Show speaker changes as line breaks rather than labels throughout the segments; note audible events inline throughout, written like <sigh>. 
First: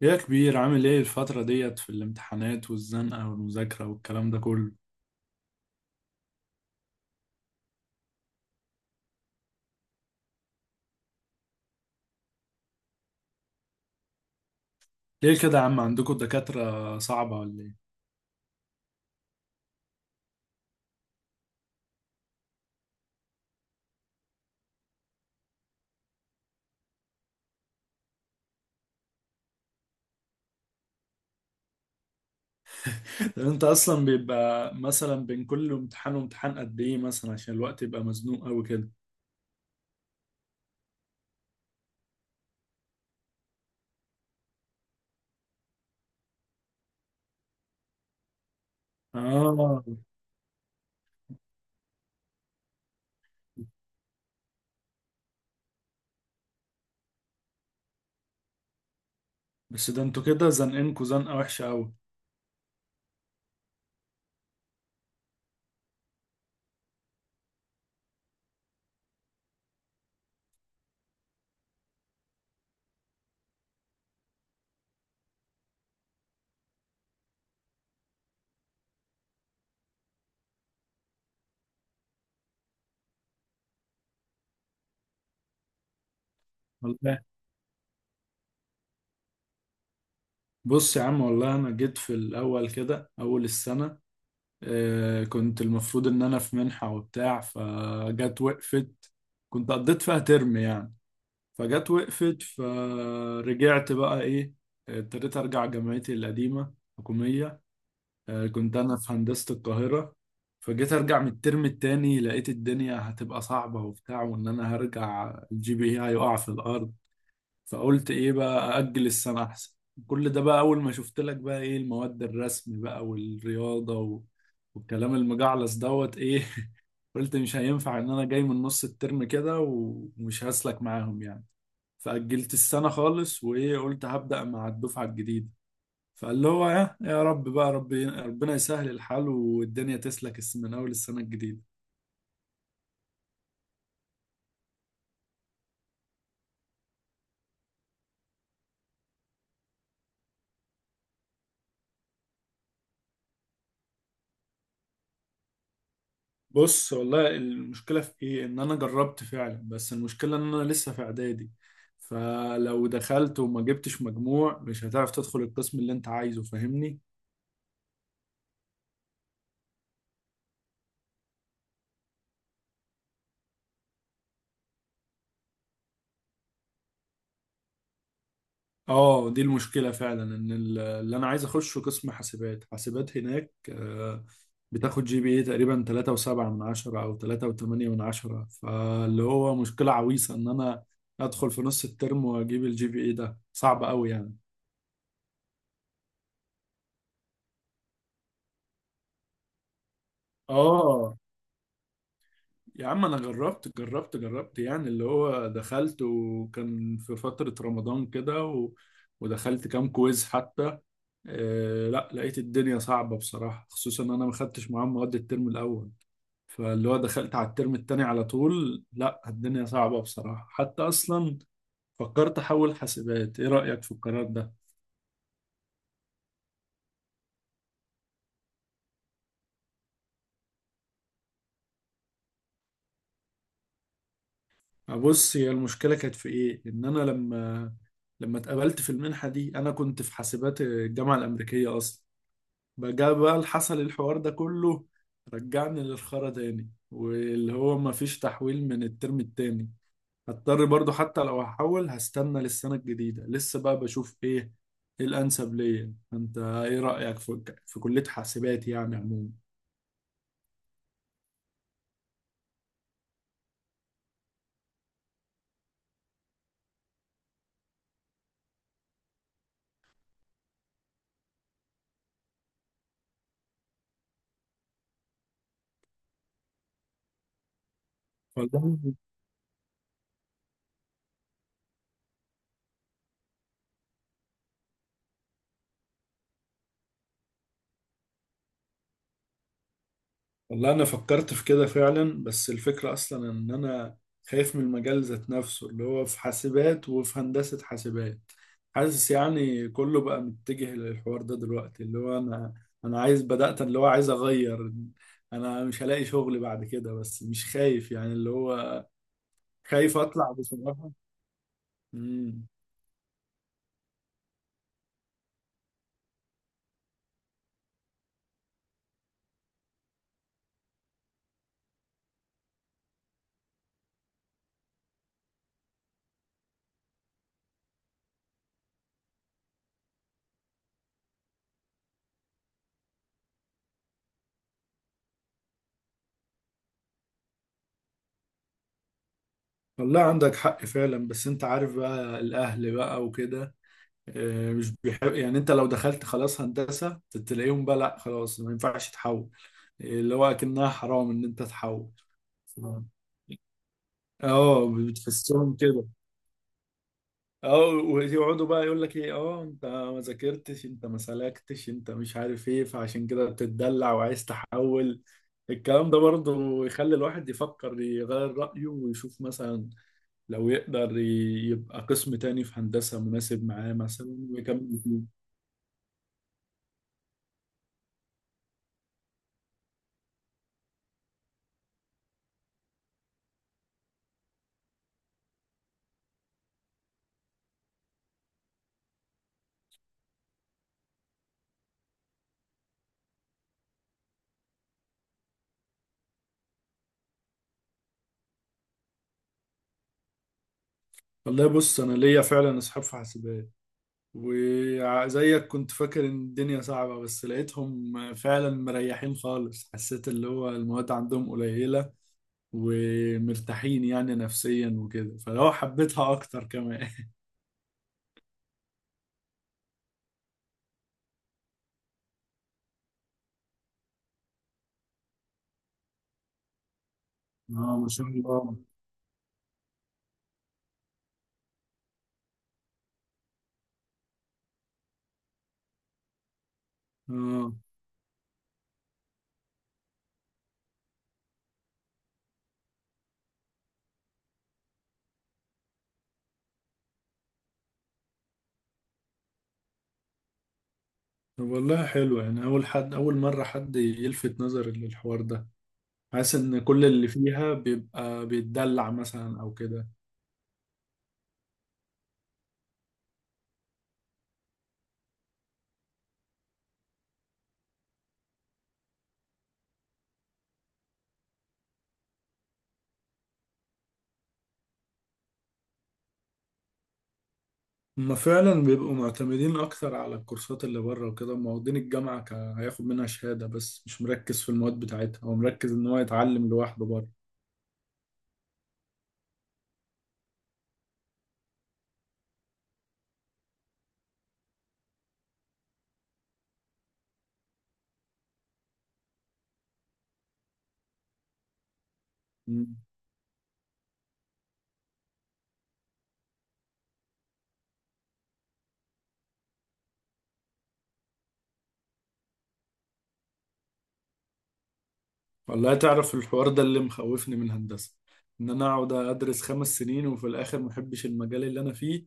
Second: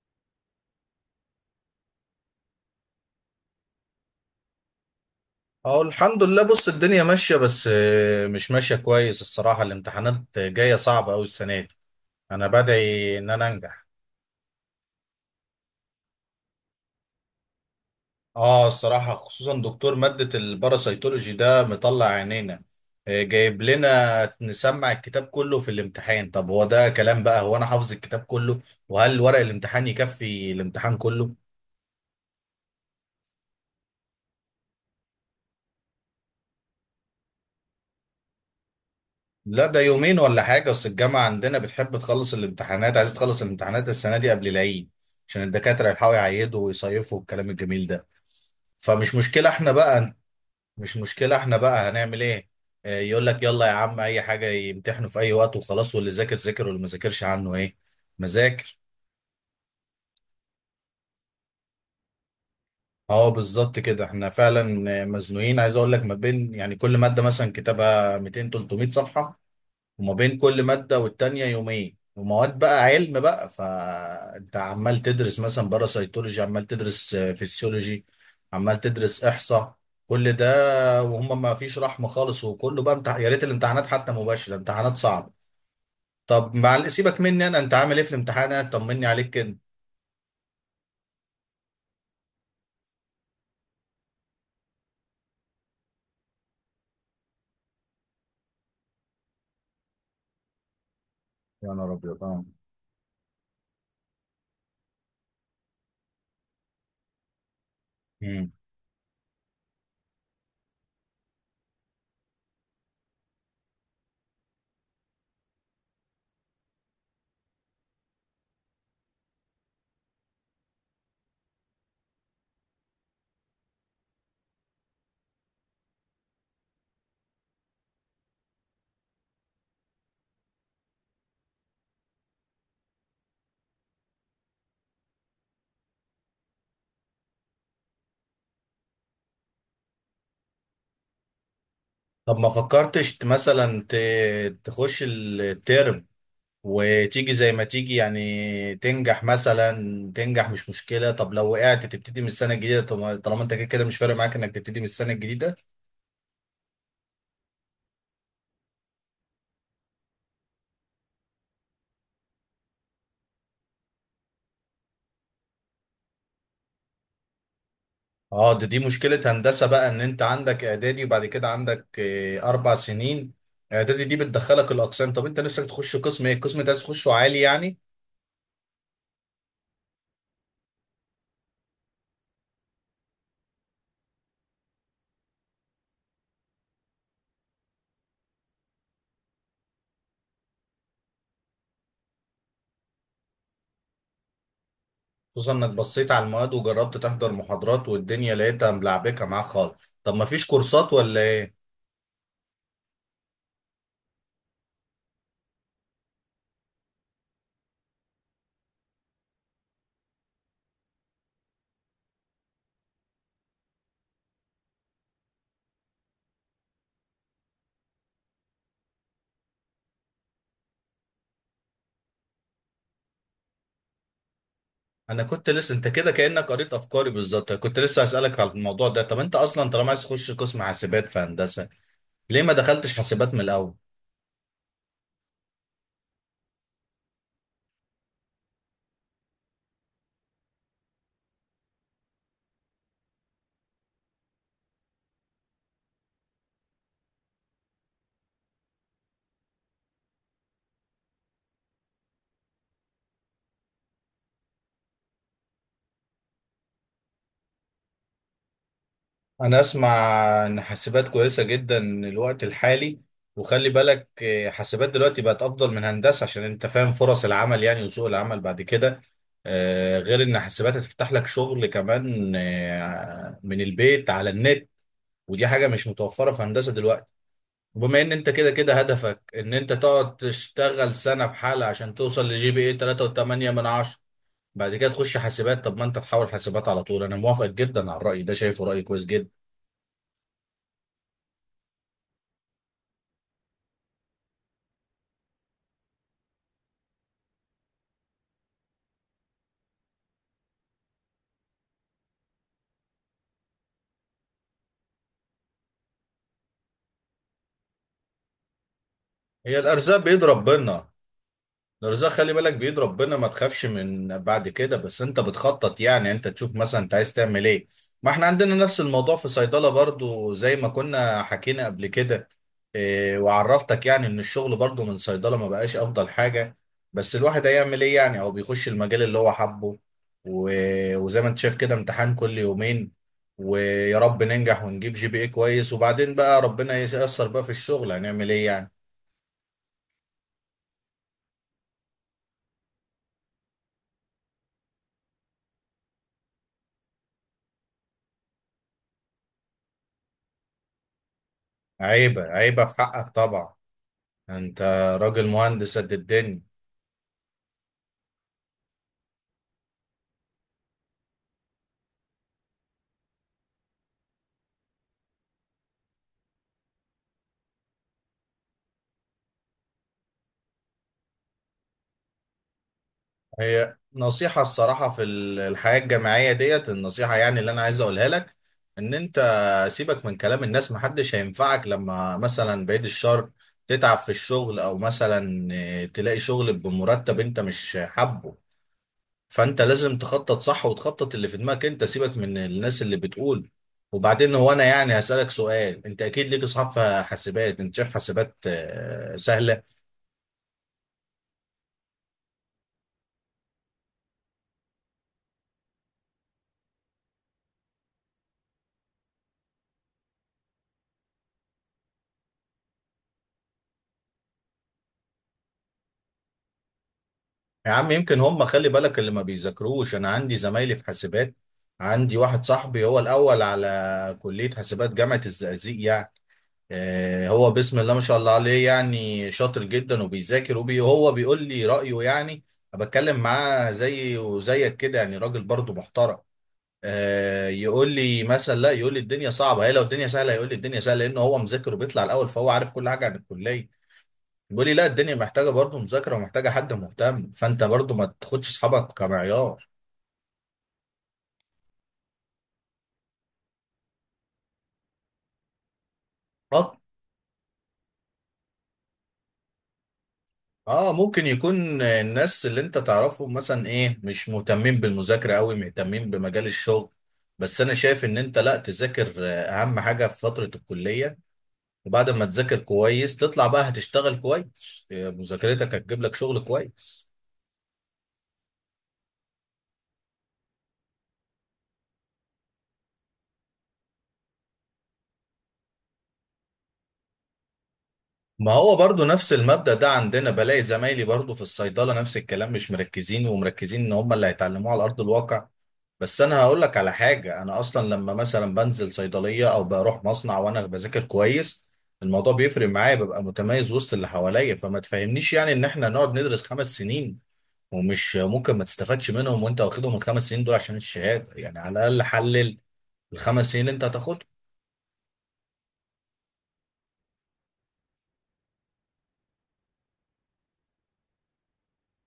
يا كبير، عامل ايه الفترة ديت في الامتحانات والزنقة والمذاكرة والكلام ده كله؟
اهو الحمد لله. بص، الدنيا ماشية، بس مش ماشية كويس الصراحة. الامتحانات جاية صعبة أوي السنة دي. أنا بدعي إن أنا أنجح.
ليه كده يا عم، عندكم دكاترة صعبة ولا ايه؟
آه الصراحة، خصوصا دكتور مادة الباراسيتولوجي ده مطلع عينينا. جايب لنا نسمع الكتاب كله في الامتحان. طب هو ده كلام بقى؟ هو أنا حافظ الكتاب كله؟ وهل ورق الامتحان يكفي الامتحان كله؟
<laughs> طب انت اصلا بيبقى مثلا بين كل امتحان وامتحان قد ايه؟ مثلا عشان الوقت يبقى مزنوق قوي كده.
لا ده يومين ولا حاجة، أصل الجامعة عندنا بتحب تخلص الامتحانات، عايز تخلص الامتحانات السنة دي قبل العيد عشان الدكاترة يلحقوا يعيدوا ويصيفوا والكلام الجميل ده. فمش مشكلة احنا
اه،
بقى. مش مشكلة احنا بقى، هنعمل ايه؟ يقول لك يلا يا عم، أي حاجة، يمتحنوا في أي وقت وخلاص، واللي ذاكر ذاكر واللي ما ذاكرش عنه ايه؟ مذاكر.
بس ده انتوا كده زنقينكوا زنقة وحشة قوي.
اه بالظبط كده، احنا فعلا مزنوقين. عايز اقول لك، ما بين يعني كل مادة مثلا كتابها 200 300 صفحة، وما بين كل مادة والتانية يومين، ومواد بقى علم بقى، فانت عمال تدرس مثلا باراسيتولوجي، عمال تدرس فيسيولوجي، عمال تدرس احصاء. كل ده، وهم ما فيش رحمة خالص، وكله بقى يا ريت الامتحانات حتى مباشرة، امتحانات صعبة. طب مع
والله،
سيبك مني انا، انت عامل ايه في الامتحانات؟ طمني عليك كده.
بص يا عم، والله انا جيت في الاول كده اول السنة. كنت المفروض ان انا في منحة وبتاع، فجت وقفت. كنت قضيت فيها ترم يعني،
يا
فجت
نهار ابيض
وقفت
اه.
فرجعت بقى ايه، ابتديت ارجع جامعتي القديمه حكوميه.
مم.
كنت انا في هندسه القاهره. فجيت ارجع من الترم التاني، لقيت الدنيا هتبقى صعبه وبتاع، وان انا هرجع الجي بي اي هيقع في الارض. فقلت ايه بقى، اجل السنه احسن. كل ده بقى اول ما شفت لك بقى ايه المواد، الرسم بقى والرياضه والكلام المجعلص دوت ايه. <laughs> قلت مش هينفع ان انا جاي من نص الترم كده ومش هسلك معاهم يعني. فأجلت السنة خالص، وإيه، قلت هبدأ مع الدفعة الجديدة. فقال له هو يا رب بقى، ربي ربنا يسهل الحال والدنيا تسلك من أول السنة الجديدة.
طب ما فكرتش تخش الترم وتيجي زي ما تيجي، يعني تنجح مثلا. تنجح مش مشكلة، طب لو وقعت تبتدي من السنة الجديدة، طالما انت كده كده مش فارق معاك انك تبتدي من السنة الجديدة.
بص والله المشكلة في إيه؟ إن أنا جربت فعلا، بس المشكلة إن أنا لسه في إعدادي. فلو دخلت وما جبتش مجموع مش هتعرف تدخل القسم اللي أنت عايزه، فاهمني؟
اه ده دي مشكلة هندسة بقى، ان انت عندك اعدادي، وبعد كده عندك اربع سنين. اعدادي دي بتدخلك الاقسام. طب انت نفسك تخش قسم ايه؟ القسم ده عايز تخشه عالي يعني؟
اه، دي المشكلة فعلا، ان اللي انا عايز اخشه قسم حاسبات. حاسبات هناك بتاخد جي بي اي تقريبا 3.7 من عشرة او 3.8 من عشرة. فاللي هو مشكلة عويصة ان انا ادخل في نص الترم واجيب الجي بي اي ده صعب قوي يعني.
خصوصا انك بصيت على المواد وجربت تحضر محاضرات والدنيا لقيتها ملعبكة معاك خالص، طب ما فيش كورسات
اه،
ولا ايه؟
يا عم انا جربت جربت جربت، يعني اللي هو دخلت وكان في فترة رمضان كده ودخلت كام كويز حتى. لا، لقيت الدنيا صعبة بصراحة، خصوصا ان انا ما خدتش معاهم مواد الترم الاول. فاللي هو دخلت على الترم التاني على طول، لا الدنيا صعبة بصراحة حتى. أصلا فكرت أحول حاسبات، إيه رأيك في القرار ده؟
انا كنت لسه، انت كده كانك قريت افكاري بالظبط، كنت لسه اسالك على الموضوع ده. طب انت اصلا طالما عايز تخش قسم حاسبات في هندسه، ليه ما دخلتش حاسبات من الاول؟
بص، هي المشكلة كانت في إيه؟ إن أنا لما اتقبلت في المنحة دي، أنا كنت في حاسبات الجامعة الأمريكية أصلا. بقى اللي حصل الحوار ده كله رجعني للخرا تاني، واللي هو مفيش تحويل من الترم التاني. هضطر برضو حتى لو هحول هستنى للسنة الجديدة، لسه بقى بشوف ايه ايه الانسب ليا. انت ايه رأيك في كلية حاسبات يعني عموما؟
انا اسمع ان حاسبات كويسه جدا الوقت الحالي، وخلي بالك حاسبات دلوقتي بقت افضل من هندسه، عشان انت فاهم فرص العمل يعني وسوق العمل بعد كده. غير ان حاسبات هتفتح لك شغل كمان من البيت على النت، ودي حاجه مش متوفره في هندسه دلوقتي. وبما ان انت كده كده
والله،
هدفك ان انت تقعد تشتغل سنة بحالة عشان توصل لجي بي اي 3.8 من 10، بعد كده تخش حاسبات. طب ما انت تحاول حاسبات على طول، انا موافق جدا على الرأي ده، شايفه رأي كويس جدا.
والله انا فكرت في كده فعلا، بس الفكرة اصلا ان انا خايف من المجال ذات نفسه اللي هو في حاسبات وفي هندسة حاسبات. حاسس يعني كله بقى متجه للحوار ده دلوقتي، اللي هو انا عايز، بدأت اللي هو عايز اغير. انا مش هلاقي شغل بعد كده بس مش خايف يعني، اللي هو
هي الارزاق
خايف
بيد
اطلع
ربنا.
بصراحة.
الرزاق خلي
مم.
بالك بيد ربنا، ما تخافش من بعد كده، بس انت بتخطط يعني، انت تشوف مثلا انت عايز تعمل ايه. ما احنا عندنا نفس الموضوع في صيدلة برضو زي ما كنا حكينا قبل كده. اه، وعرفتك يعني ان الشغل برضو من صيدلة ما بقاش افضل حاجة، بس الواحد هيعمل ايه؟ يعني هو بيخش المجال اللي هو حبه. وزي ما انت شايف كده، امتحان كل يومين، ويا رب ننجح ونجيب جي بي اي كويس، وبعدين بقى ربنا ييسر بقى في الشغل، هنعمل ايه يعني.
والله عندك حق فعلا، بس انت عارف بقى الاهل بقى وكده. مش بيحب، يعني انت لو دخلت خلاص هندسة تلاقيهم بقى لا، خلاص ما ينفعش تحول. اللي هو اكنها حرام ان انت تحول.
عيبة عيبة في
اه،
حقك طبعا. انت راجل
بتحسهم
مهندس
كده.
قد الدنيا.
اه، ويقعدوا بقى يقول لك ايه، اه انت ما ذاكرتش، انت ما سلكتش، انت مش عارف ايه، فعشان كده بتتدلع وعايز تحول. الكلام ده برضه يخلي الواحد يفكر يغير رأيه ويشوف مثلا لو يقدر يبقى قسم تاني في هندسة مناسب معاه
هي
مثلا
نصيحة
ويكمل
الصراحة
فيه.
في الحياة الجامعية ديت، النصيحة يعني اللي أنا عايز أقولها لك، إن أنت سيبك من كلام الناس، محدش هينفعك لما مثلا، بعيد الشر، تتعب في الشغل أو مثلا تلاقي شغل بمرتب أنت مش حابه. فأنت لازم تخطط صح، وتخطط اللي في دماغك أنت، سيبك من الناس اللي بتقول. وبعدين هو أنا يعني هسألك سؤال، أنت أكيد ليك أصحاب في حاسبات، أنت شايف حاسبات سهلة؟
والله بص، أنا ليا فعلا أصحاب في حاسبات، وزيك كنت فاكر إن الدنيا صعبة، بس لقيتهم فعلا مريحين خالص. حسيت اللي هو المواد عندهم قليلة ومرتاحين يعني نفسيا وكده، فلو حبيتها أكتر كمان.
يا عم يمكن هم، خلي بالك اللي ما بيذاكروش. انا عندي زمايلي في حاسبات. عندي واحد صاحبي هو الاول على كلية حاسبات جامعة الزقازيق يعني. آه هو
اه
بسم
ما
الله ما
شاء
شاء الله
الله.
عليه، يعني شاطر جدا وبيذاكر هو بيقول لي رأيه يعني. أنا بتكلم معاه زي وزيك كده، يعني راجل برضه محترم. آه
اه،
يقول لي مثلا، لا يقول لي الدنيا صعبة، هي لو الدنيا سهلة يقول لي الدنيا سهلة، لأنه هو مذاكر وبيطلع الأول، فهو عارف كل حاجة عن الكلية. بيقول لي لا الدنيا محتاجه برضه مذاكره ومحتاجه حد مهتم، فانت برضه ما تاخدش اصحابك كمعيار.
طب والله حلو، يعني أول حد، أول مرة حد يلفت نظري للحوار ده. حاسس ان
اه.
كل اللي فيها بيبقى بيتدلع مثلا او كده.
اه، ممكن يكون الناس اللي انت تعرفهم مثلا ايه، مش مهتمين بالمذاكره قوي، مهتمين بمجال الشغل. بس انا شايف ان انت لا، تذاكر اهم حاجه في فتره الكليه. وبعد ما تذاكر كويس تطلع بقى هتشتغل كويس، مذاكرتك هتجيب لك شغل كويس.
هما فعلا بيبقوا معتمدين اكتر على الكورسات اللي بره وكده، هما واخدين الجامعه هياخد منها شهاده بس مش مركز في المواد بتاعتها، هو مركز ان هو يتعلم لوحده بره.
ما هو برضو نفس المبدأ ده عندنا، بلاقي زمايلي برضو في الصيدلة نفس الكلام، مش مركزين، ومركزين ان هم اللي هيتعلموه على أرض الواقع. بس انا هقول لك على حاجة، انا اصلا لما مثلا بنزل صيدلية او بروح مصنع وانا بذاكر كويس، الموضوع بيفرق
مم.
معايا، ببقى متميز وسط اللي حواليا. فما تفهمنيش يعني ان احنا نقعد ندرس 5 سنين ومش ممكن ما تستفادش منهم، وانت واخدهم الـ 5 سنين دول عشان الشهادة يعني، على الاقل حلل الـ 5 سنين اللي انت هتاخدهم.
والله تعرف الحوار ده اللي مخوفني من هندسه، ان انا اقعد ادرس 5 سنين وفي الاخر محبش المجال اللي انا فيه،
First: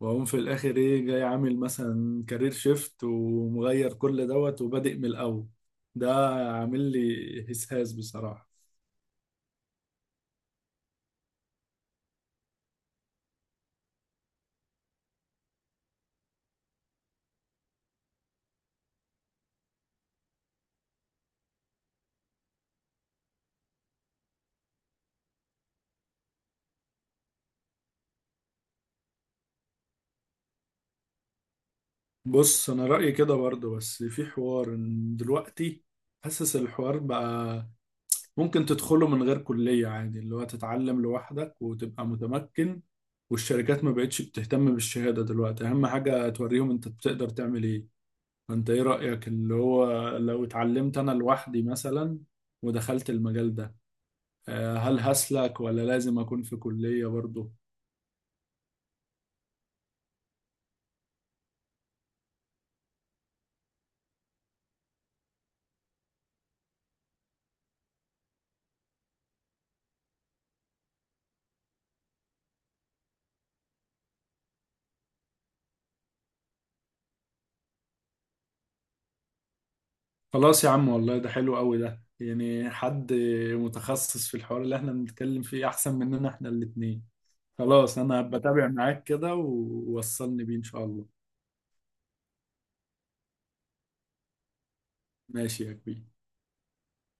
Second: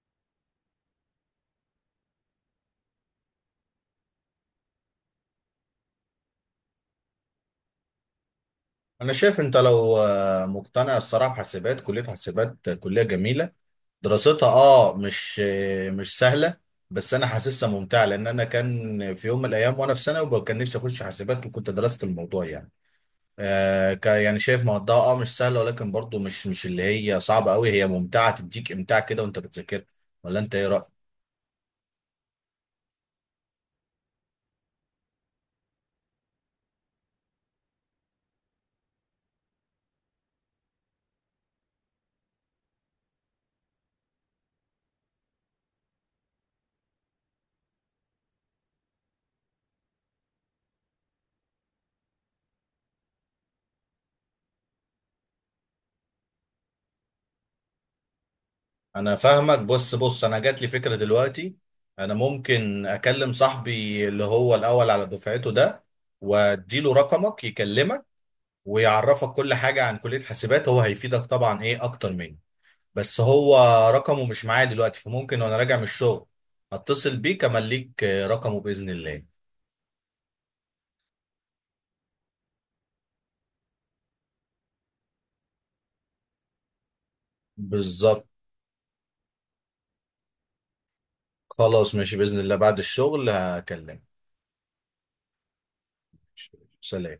واقوم في الاخر ايه، جاي عامل مثلا كارير شيفت ومغير كل دوت وبادئ من الاول. ده عامل لي هسهاس بصراحه.
انا شايف انت لو مقتنع الصراحه، حاسبات كليه، حاسبات كليه جميله، دراستها اه مش مش سهله، بس انا حاسسها ممتعه. لان انا كان في يوم من الايام وانا في ثانوي، وكان نفسي اخش حاسبات وكنت درست الموضوع يعني. آه يعني شايف مواد اه مش سهله، ولكن برضو مش اللي هي صعبه قوي، هي ممتعه، تديك امتاع كده وانت بتذاكر. ولا انت ايه رايك؟
بص، انا رايي كده برضه، بس في حوار إن دلوقتي حاسس الحوار بقى ممكن تدخله من غير كليه عادي، اللي هو تتعلم لوحدك وتبقى متمكن. والشركات ما بقتش بتهتم بالشهاده دلوقتي، اهم حاجه توريهم انت بتقدر تعمل ايه. فانت ايه رايك اللي هو لو اتعلمت انا لوحدي مثلا ودخلت المجال ده، هل هسلك ولا لازم اكون في كليه برضه؟
انا فاهمك. بص بص، انا جات لي فكره دلوقتي، انا ممكن اكلم صاحبي اللي هو الاول على دفعته ده، واديله رقمك يكلمك، ويعرفك كل حاجه عن كليه حاسبات، هو هيفيدك طبعا ايه اكتر مني. بس هو رقمه مش معايا دلوقتي، فممكن وانا راجع من الشغل اتصل بيك، امليك رقمه باذن الله.
خلاص يا عم، والله ده حلو قوي، ده يعني حد متخصص في الحوار اللي احنا بنتكلم فيه احسن مننا احنا الاتنين. خلاص انا
بالظبط.
بتابع معاك كده، ووصلني بيه ان شاء الله.
خلاص ماشي باذن الله، بعد الشغل هكلمك.
ماشي يا كبير.
سلام.